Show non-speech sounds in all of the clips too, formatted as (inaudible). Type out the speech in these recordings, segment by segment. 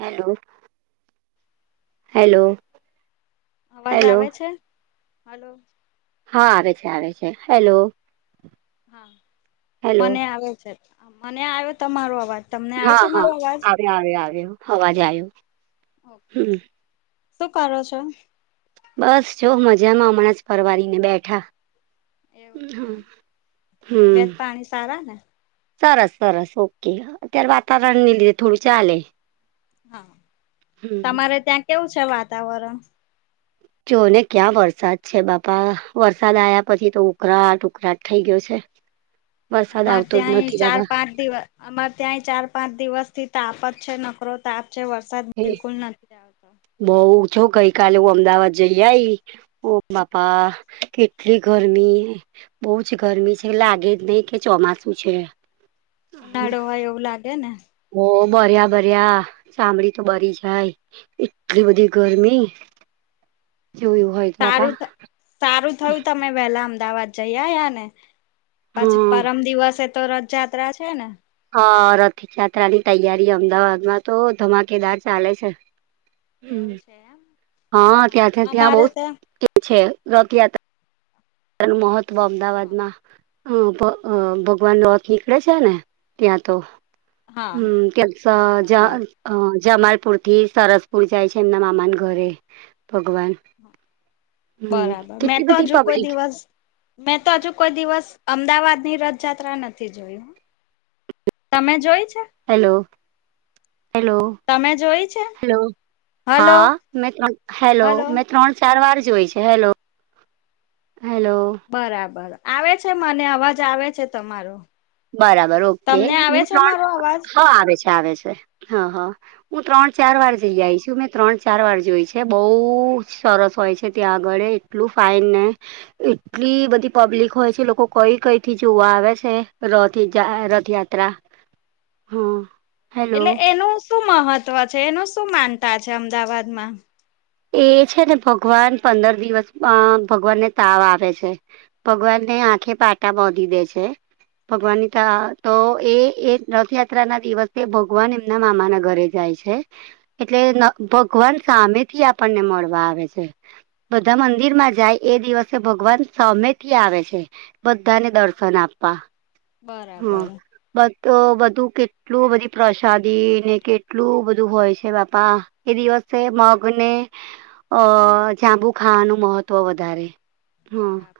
Hello, hello આવાજ hello આવેે છે, હલો હા, આવે છે, આવે છે, હેલો હા, હેલો મને આવે છે, મને આવે તમારો અવાજ તમને આવે હા છે હા મારો અવાજ આવ્યો આવ્યો અવાજ આવ્યો ઓકે હમ શું કરો છો બસ જો મજામાં હમણાં જ પરવાળીને બેઠા એવું છે હમ એમ, હમ તબિયત પાણી સારા ને સરસ સરસ ઓકે અત્યારે વાતાવરણ લીધે ચાલે. હા હમ તમારે ત્યાં કેવું છે વાતાવરણ જો ને ક્યાં વરસાદ છે બાપા વરસાદ આવ્યા પછી તો ઉકરાટ ઉકળાટ થઈ ગયો છે. વરસાદ અમારે આવતો જ ત્યાં અ નથી ચાર બાબા પાંચ દિવસ અમારે ત્યાંય ચાર પાંચ દિવસ થી તાપ જ છે નકરો તાપ છે વરસાદ બિલકુલ નથી. આવતો બઉ છો ગઈ કલે હું અમદાવાદ જઈ આઈ ઓ બાપા કેટલી ગરમી. બઉુ જ ગરમી છે લાગે જ નહી કે ચોમાસું છે. ઉનાળો હોય એવું લાગે ને. હો બર્યા બર્યા ચામડી તો બરી જાય. એટલી બધી ગરમી જોયું હોય. તો બાપા સારું સારું થયું તમે વેલા અમદાવાદ જઈ આયા ને. પછી હમ પરમ દિવસે એ તો રથયાત્રા છે ને. હ રથયાત્રા ની તૈયારી અમદાવાદમાં તો ધમાકેદાર ચાલે છે. એવું હમ. છે હ હા ત્યાંથી ત્યાં અમારે તો બહ છે રથયાત્રા. નું મહત્વ હા અમદાવાદમાં અ હા ભગવાન નોથ નીકળે છે ને ત્યાં તો હા હમ ત્યા બરાબર અ જમાલપુર થી સરસપુર જાય છે એમના મામા ના ઘરે ભગવાન. હમ બરાબર મેં કેટલી તો બધી હજુ કોઈ પબ્લિક દિવસ મેં તો હજુ કોઈ દિવસ અમદાવાદ ની રથયાત્રા નથી જોઈ. તમે જોય છે. Hello hello. તમે જોઈ છે હલો હલો હા મે્ર હેલો હલો મે ત્રણ ચાર વા જોઈ છે હેલો હેલો. બરાબર આવે છે મને અવાજ આવે છે તમારો. બરાબર ઓકે તમને આવે હું છે ત્રણ મારો અવાજ હ આવે છે આવે છે હ હ. હું ત્રણ ચાર વાર ઓકે જઈ આવી છું મે ત્રણ ચાર વાર જોઈ છે બહુ જ સરસ હોય છે ત્યાં આગળ એટલું ફાઇન ને એટલી બધી પબ્લિક હોય છે લોકો કઈ કઈ થી જોવા આવે છે. રથ રથયાત્રત્રા હમ એટલે એનું શું મહત્વ છે એનું શું માનતા છે અમદાવાદમાં. એ છે ને ભગવાન પંદર દિવસ ભગવાનને તાવ આવે છે. ભગવાનને આંખે પાટા બાધી દે છે. ભગવાન ની ત તો એ એ રથયાત્રા ના દિવસે ભગવાન એમના મામા ના ઘરે જાય છે. એટલે ભગવાન સામે થી આપણને મળવા આવે છે. બધા મંદિર માં જાય એ દિવસે ભગવાન સામેથી આવે છે. બધાને દર્શન આપવા હમ. બરાબર બ બધું કેટલું બધી પ્રસાદી ને કેટલું બધું હોય છે બાપા. એ દિવસે મા ને અ જાંબુ ખાવાનું મહત્વ વધારે. હા. બરાબર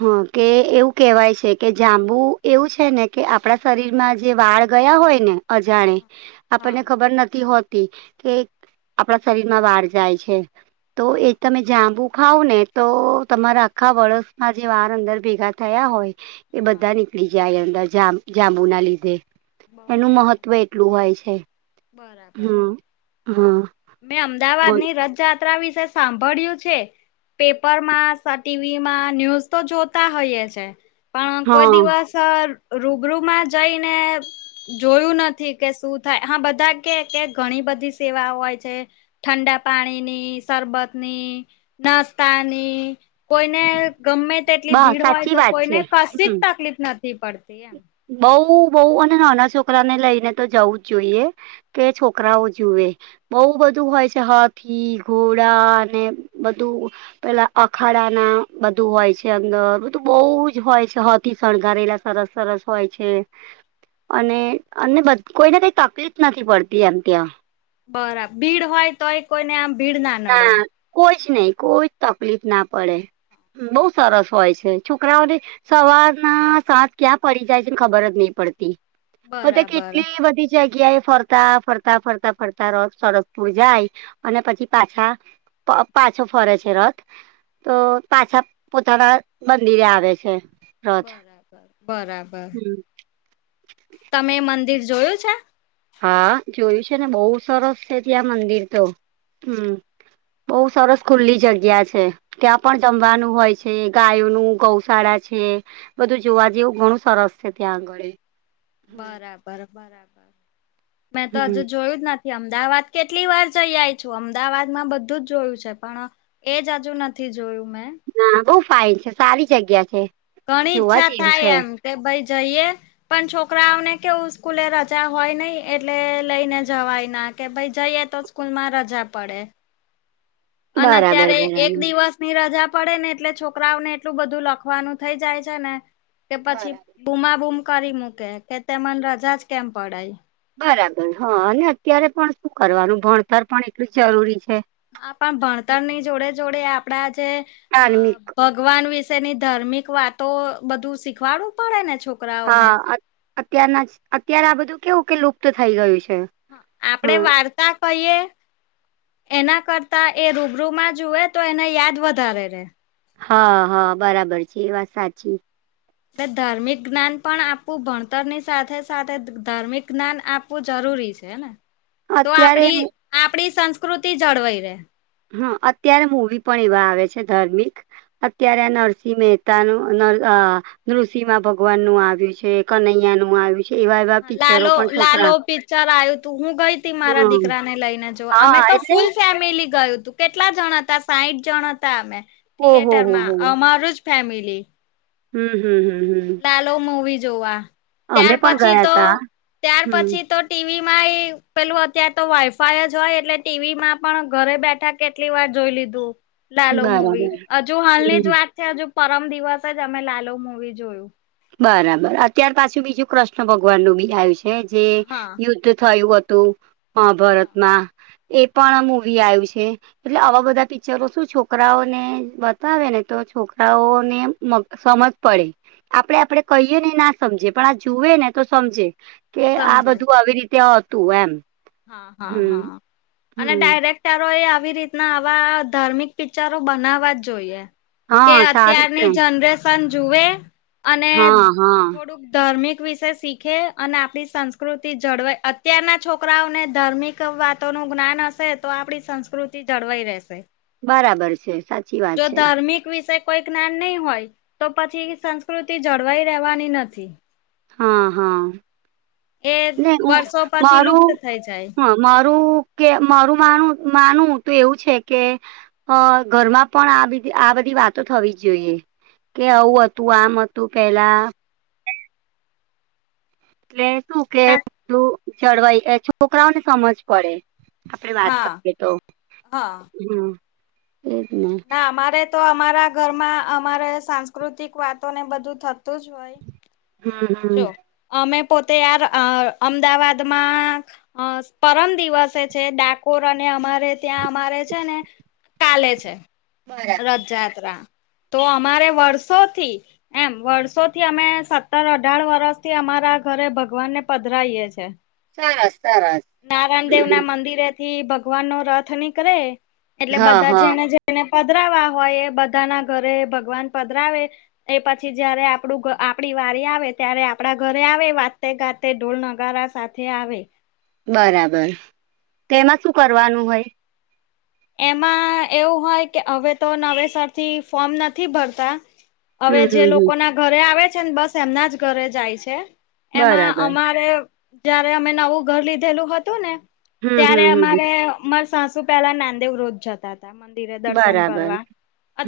હા, કે એવું કેહેવાય છે કે જાંબુ એવું છે ને કે આપણા શરીર માં જે વાળ ગયા હોય ને, અજાણે હા આપણને ખબર નથી હોતી કે આપણા શરીરમાં વાળ જાય છે, તો હા એ તમે જાંબુ ખાાવ ને, તો તમારા આખા વર્સમાં જે વાર અંદર ભેગા થયા હોય એ હા બધા નીકળી જાય એ અંદર જા જાંબુ ના લીધે. એનું બરાબર મહત્વ એટલું હોય છે બરાબર. હમ હા. મેં અમદાવાદ બોલ ની રથયાત્રા વિશે સાંભળ્યું છે. પેપર માં ટીવીમાં ન્યૂઝ તો જોતા હોઈએ છે. પણ કોઈ હા દિવસ રૂબરૂમાં જઈને જોયું નથી કે શું થાય હા બધા કે કે ઘણી બધી સેવા હોય છે. ઠંડા પાણીની, શરબત ની. નાસ્તાની કોઈને ગમે. તેટલી બસ ભીડ હોય, સાચી તો વાત કોઈને છે કશી જ હમ તકલીફ નથી પડતી, એમ. બઉ, બઉ, અને નાના છોકરા ને લઈને તો જવું જ જોઈએ. કે છોકરાઓ જુએ. બઉ બધું હોય છે, હાથી, ઘોડા અને બધું. પેલા અખાડા ના બધું હોય છે અંદર. બધું બહુ જ હોય છે, હાથથી શણગારેલા. સરસ, સરસ. હોય છે, અને અને કોઈને કઈ તકલીફ નથી પડતી, એમ ત્યાં. બરાબર ભીડ હોય, તોય કોઈને આમ ભીડ નડે ના, કોઈ જ નહીં, કોઈ તકલીફ ના પડે. બઉુ સરસ હોય છે, છોકરાઓને. સવારના સાજ ક્યાં પડી જાય છેને, ખબર જ નહીં પડતી. બધા બરાબર. કેટલી બધી જગ્યા એ ફર ફરતા, ફરતા, ફરતા, ફરતા રસ્તા સડદપુર જાય, અને પછી પાછા, પાછો ફરે છે રથ. તો પાછા પોતાના મંદિરે આવે છે. રથ બરાબર, બરાબર. હમ તમે મંદિર જોયું છે? હા, જોયું છે ને. બહુ સરસ છે ત્યાં મંદિર તો, હમ. બહુ સરસ ખુલ્લી જગ્યા છે. ત્યાં પણ જમવાનું હોય છે. ગાયોનું ગૌશાળા છે. બધું જોવા જેવું, ઘણું સરસ છે ત્યાં આગળ. બરાબર, બરાબર. મેં તો હમ હજુ જોયું નથી. અમદાવાદ કેટલી વાર જઈ આવ્યા છો. અમદાવાદ માં બધું જ જોયું છે, પણ એજ હજુ નથી જોયું મેં. ના, બહુ ફાઇન છે. સારી જગ્યા છે. ઘણી જોવા ઈચ્છા જેવી થાય, છે એમ કે, ભાઈ જઈએ. પણ છોકરાઓને, કેવું, સ્કૂલે રજા હોય નહીં, એટલે લઈને જવાય ના કે, ભાઈ જઈએ તો સ્કૂલમાં રજા પડે. અને બરાબર અત્યારે એક બરાબર દિવસ ની રજા પડે ને, એટલે છોકરાઓને એટલું બધું લખવાનું થઈ જાય છે ને કે, પછી બરાબર. બુમા-બૂમ કરી મૂકે કે, તે મને રજા જ કેમ પડે? બરાબર. હ, અને અત્યારે પણ શું કરવાનું, ભણતર પણ એટલું જ જરૂરી છે. હા, પણ ભણતર ની જોડે જોડે, આપડા જે ધાર્મિક ભગવાન વિશેની ધાર્મિક વાતો, બધું શીખવાડવું પડે ને, છોક હા, અત્યારના અત્ય્યારે, આ બધું કેવું કે, લુપ્ત થઈ ગયું છે. આપણેે હમ વાર્તા. પહી એના કરતા, એ રૂબરૂમાં જુવે, તો એને યાદ વધારે રે હા, હા, બરાબર છે. એ વાત સાચી. ને ધાર્મિક જ્ઞાન પણ આપવું ભણતરની સાથે સાથે ધાર્મિક જ્ઞાન આપવું જરૂરી છે, ને તો અત્યારે આપડી આપડી સંસ્કૃતિ જળવાઈ રે હ અત્યારે મુવી પણ એવા આવે છે, ધાર્મિક અત્યારે નરસિંહ મહેતા (unintelligible) ઋષિમા ભગવાન નું આવ્યું છે, કનૈયા નું આવ્યું છે. એવા એવા પિક્ચરો લાલો પણ લાલો છોકરા પિક્ચર આવ્યું તું. હું ગઈ તી મારા હમ દીકરાને લઈને, જો અમે હા તો એટલે ફૂલ ફેમિલી ગયું તું. કેટલા જણ હતા? સાઈઠ જણ હતા. અમે ઓહો થિયેટર હો માં, હો અમારું જ ફેમિલી. હમ, હમ, હમ, હમ. ચાલો, મૂવી જોવા. ત્યાર અમે પણ પછી ગયા તો, તા ત્યાર હમ પછી તો ટીવીમાં એ પેલું અત્યારે તો વાઈફાય જ હોય એટલે ટીવીમાં પણ ઘરે બેઠા કેટલી વાર જોઈ લીધું લાલો મૂવી બરાબર હજુ હાલની જ હમ વાત છે, હજુ પરમ દિવસ જ અમે લાલો મૂવી જોયું બરાબર અત્યાર પાછી બીજું કૃષ્ણ ભગવાનનું બી આયું છે. જે હા યુદ્ધ થયું હતું હા મહાભારતમાં એ પણ મૂવી આયું છે. એટલે આવા બધા પિક્ચરો શું છોકરાઓને બતાવે ને તો છોકરાઓને મ સમજ પડે આપડે આપડે કહીએ ને ના સમજે પણ આ જુએ ને તો સમજે કે આ સમજે. બધું આવી રીતે હતું એમ હા હા હમ હા અને હમ ડાયરેક ટરોએ આવી રીતના આવા ધાર્મિક પિક્ચરો બનાવવા જ જોઈએ કે હા સારું છે અત્યારની જનરેશન જુએ અને હા હા થોડુંક ધાર્મિક વિષય શીખે અને આપણી સંસ્કૃતિ જળવાય અત્યારના છો કરાઓને ધાર્મિક વાતોનું જ્ઞાન હશે તો આપણી સંસ્કૃતિ જળવાઈ રહેશે બરાબર છે, સા જો ધામિર્ક વિષે કોઈ જ્ઞાન નહી હોય તો પછી સંસ્કૃતિ જળવાઈ રહેવાની નથી હા હા એ ને હું વર્ષો પછી મારું લુપ્ત થઈ જાય. હા મારું કે મારું માનું માનું તો એવું છે, કે હ ઘરમાં પણ આ બજી આ બધી વાતો થવી જ જોઈએ કે આવું હતું આમ હતું પેલા એટલે શું કે બધું જળવાઈ એ છોકરાઓને સમજ પડે આપડે વાત હા કરીએ તો હા હમ એજ ને ના અમારે તો અમારા ઘરમાં અમારે સાંસ્કૃતિક વાતો ને બધું થતું જ હોય હમ હમ. જો અમે પોતે યાર અ અમદાવાદમાં અ પરમ દિવસે છે, ડાકોર અને અમારે ત્યાં અમારે છે, ને કાલે છે. બરા રથયાત્રા તો અમારે વર્ષોથી એમ વર્ષોથી અમે સત્તર અઢાર વર્ષથી અમારા ઘરે ભગવાનને પધરાઈએ છે. સારસ સારસ નારાયણ દેવના મંદિરેથી ભગવાનનો રથ નીકળે એટલે હા બધા હા જેને જે તેને પધરાવા હોય એ બધાના ઘરે ભગવાન પધરાવે એ પછી જયારે આપડું આપડી વારી આવે ત્યારે આપડા ઘરે આવે વાતે ગા તે ઢોલ નગારા સાથે આવે બરાબર તેમાં શું કરવાનું હોય? એમાં એવું હોય કે અવે તો નવેસરથી ફોર્મ નથી ભરતા અવે હમ જે હમ હમ લોકોના ઘરે આવે છે, ન બસ એમનાજ ઘરે જાય છે. એમાં બરાબર અમારે જયારે અમે નવું ઘર લીધેલું હતું ને હમ ત્યારે હમ હમ અમારે અમારે સાસુ પેલા નાનદેવ રોધ જતા હતા મંદિરે દર્શન બરાબર કરવા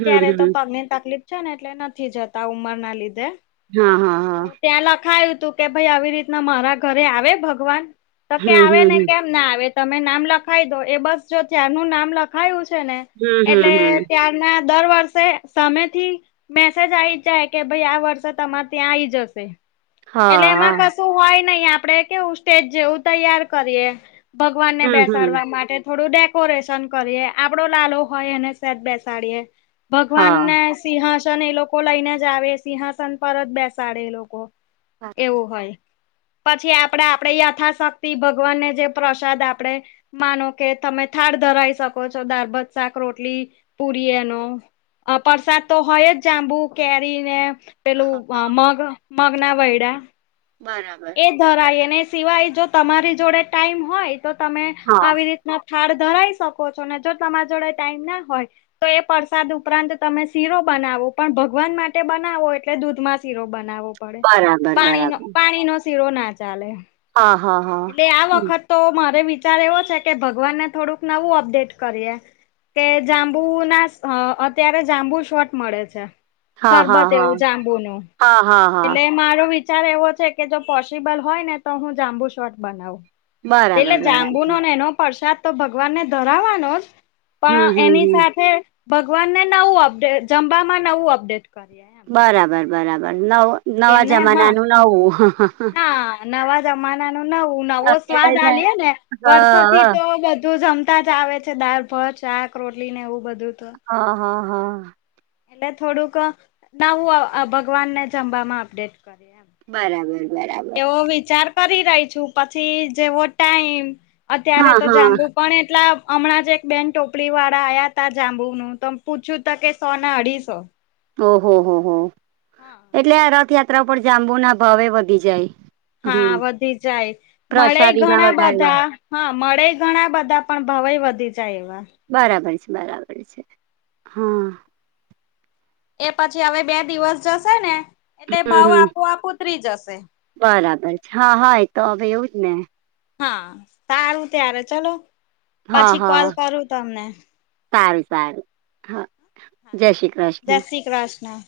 હમ તો હમ પગની તકલીફ છે ને એટલે નથી જતા ઉંમરના લીધે હા હા હા તો ત્યાં લખાયું તું કે ભાઈ આવી રીતના મારા ઘરે આવે ભગવાન તો કે હમ આવે હમ ને હમ કે ના આવે તમે નામ લખાવી દો એ બસ જો તયાનું નામ ખાયું છે, ને હમ એટલે હમ હમ ત્યારના દર વર્ષે સામેથી મેસેજ આવી જાય કે ભાઈ આ વર્ષે તમારે ત્યાં આઈ જશે એટલે હા એમાં કશું હોય નહિ આપડે કેવું સ્ટેજ જેવું તૈયાર કરીએ ભગવાનને હમ હમ બેસાડવા માટે થોડું ડેકોરેશન કરીએ આપડો લાલો હોય એને સેદ બેસાડીએ હા ભગવાનને સિંહાસન એ લોકો લઈને જ આવે સિંહાસન પરત બેસાડે એ લોકો બરા- એવું હોય પછી આપણેે આપણેે યથાશક્તિ ભગવાનને જે પ્રસાદ આપડે માનો કે તમે થાળ ધરાઈ શકો છો દાળભાત શાક રોટલી પુરી એનો અ પરસાદ તો હોય જ જાંબુ કેરીને પેલું હા માગ માગ ના વૈડા બરાબ એ ધરાય ને એ સિવાય જો તમારી જોડે ટાઈમ હોય તો તમે હા આવી રીતે થાડ ધરાઈ શકો છો ને જો તમારા જોડે ટાઈમ ના હોય તો એ પરસાદ ઉપરાંત તમે શીરો બનાવો પણ ભગવાન માટે બનાવો એટલે દૂધમાં શીરો બનાવવો પડે બરાબર પાણી બરાબર પાણીનો શીરો ના ચાલે આ હા હા હા એટલે આ હમ. વખત તો મારે વિચાર એવો છે કે ભગવાનને થોડુંક નવું અપડેટ કરીએ કે જાંબુ ના અત્યારે જાંબુ શોટ મળે છે હા સરબત હા હા એવું જાંબુનુ હા હા હા એટલે મારો વિચ વિચાર એવો છે કે જો પોસિબલ હોય ને તો હું જાંબુ શોર્ટ બનાવું એટલે બરાબર જાંબુ બરાબર નો ને એનો પરસાદ તો ભગવાનને ધરાવાનોજ હમ પણ હમ એની હમ સાથે ભગવાનને નવું અપડેટ જમબામાં નવું અપડેટ કરીએ એમ. બરાબર બરાબર નવ નવા એમને હા જમાનાનું નવું હા નવા જમાના નુ નવું નવો સ્વાદ આલીએ ને હા વર્ષોથી હા તો બધું જમ બતાજ આવે છે દાળ ભાત શાક રોટલી ને એવું બધું તો હા હા હા એટલે થોડુંક નવું ભગવાનને જમવામાં અપડેટ કરીએ એમ બરાબર બરાબર તો વિચાર કરી રહી છું પછી જેવો ટાઈમ અત્યારે હા તો હા જાંબુ પણ એટલા હમણાં જ એક બેન ટોપલી વાળા આયા હતા જાંબુનુંું તો પૂછ્યું ત કે સોના અઢીસો ઓહો હો હો હા. એટલે આ રથયાત્રા પર જાંબુના ભાવે વધી જાય હમ હા વધી જાય મળે પ્રસાદીમાં ઘણા વધારે લે. બધા હા મળે ઘણા બધા પણ ભાવેય વધી જાય એવા બરાબર છે બરાબર છે હા એ પછી અવે બે દિવસ જશે ને એટલે ભાવો હમ આપોઆપ ઉતરી જશે બરાબર છે હા હા તો અવે એવુંજ ને હા સારું ત્યારે ચલો હા પછી હા કોલ કરું તમને સારું સારું હા જય શ્રી કૃષ્ણ ક્રાસના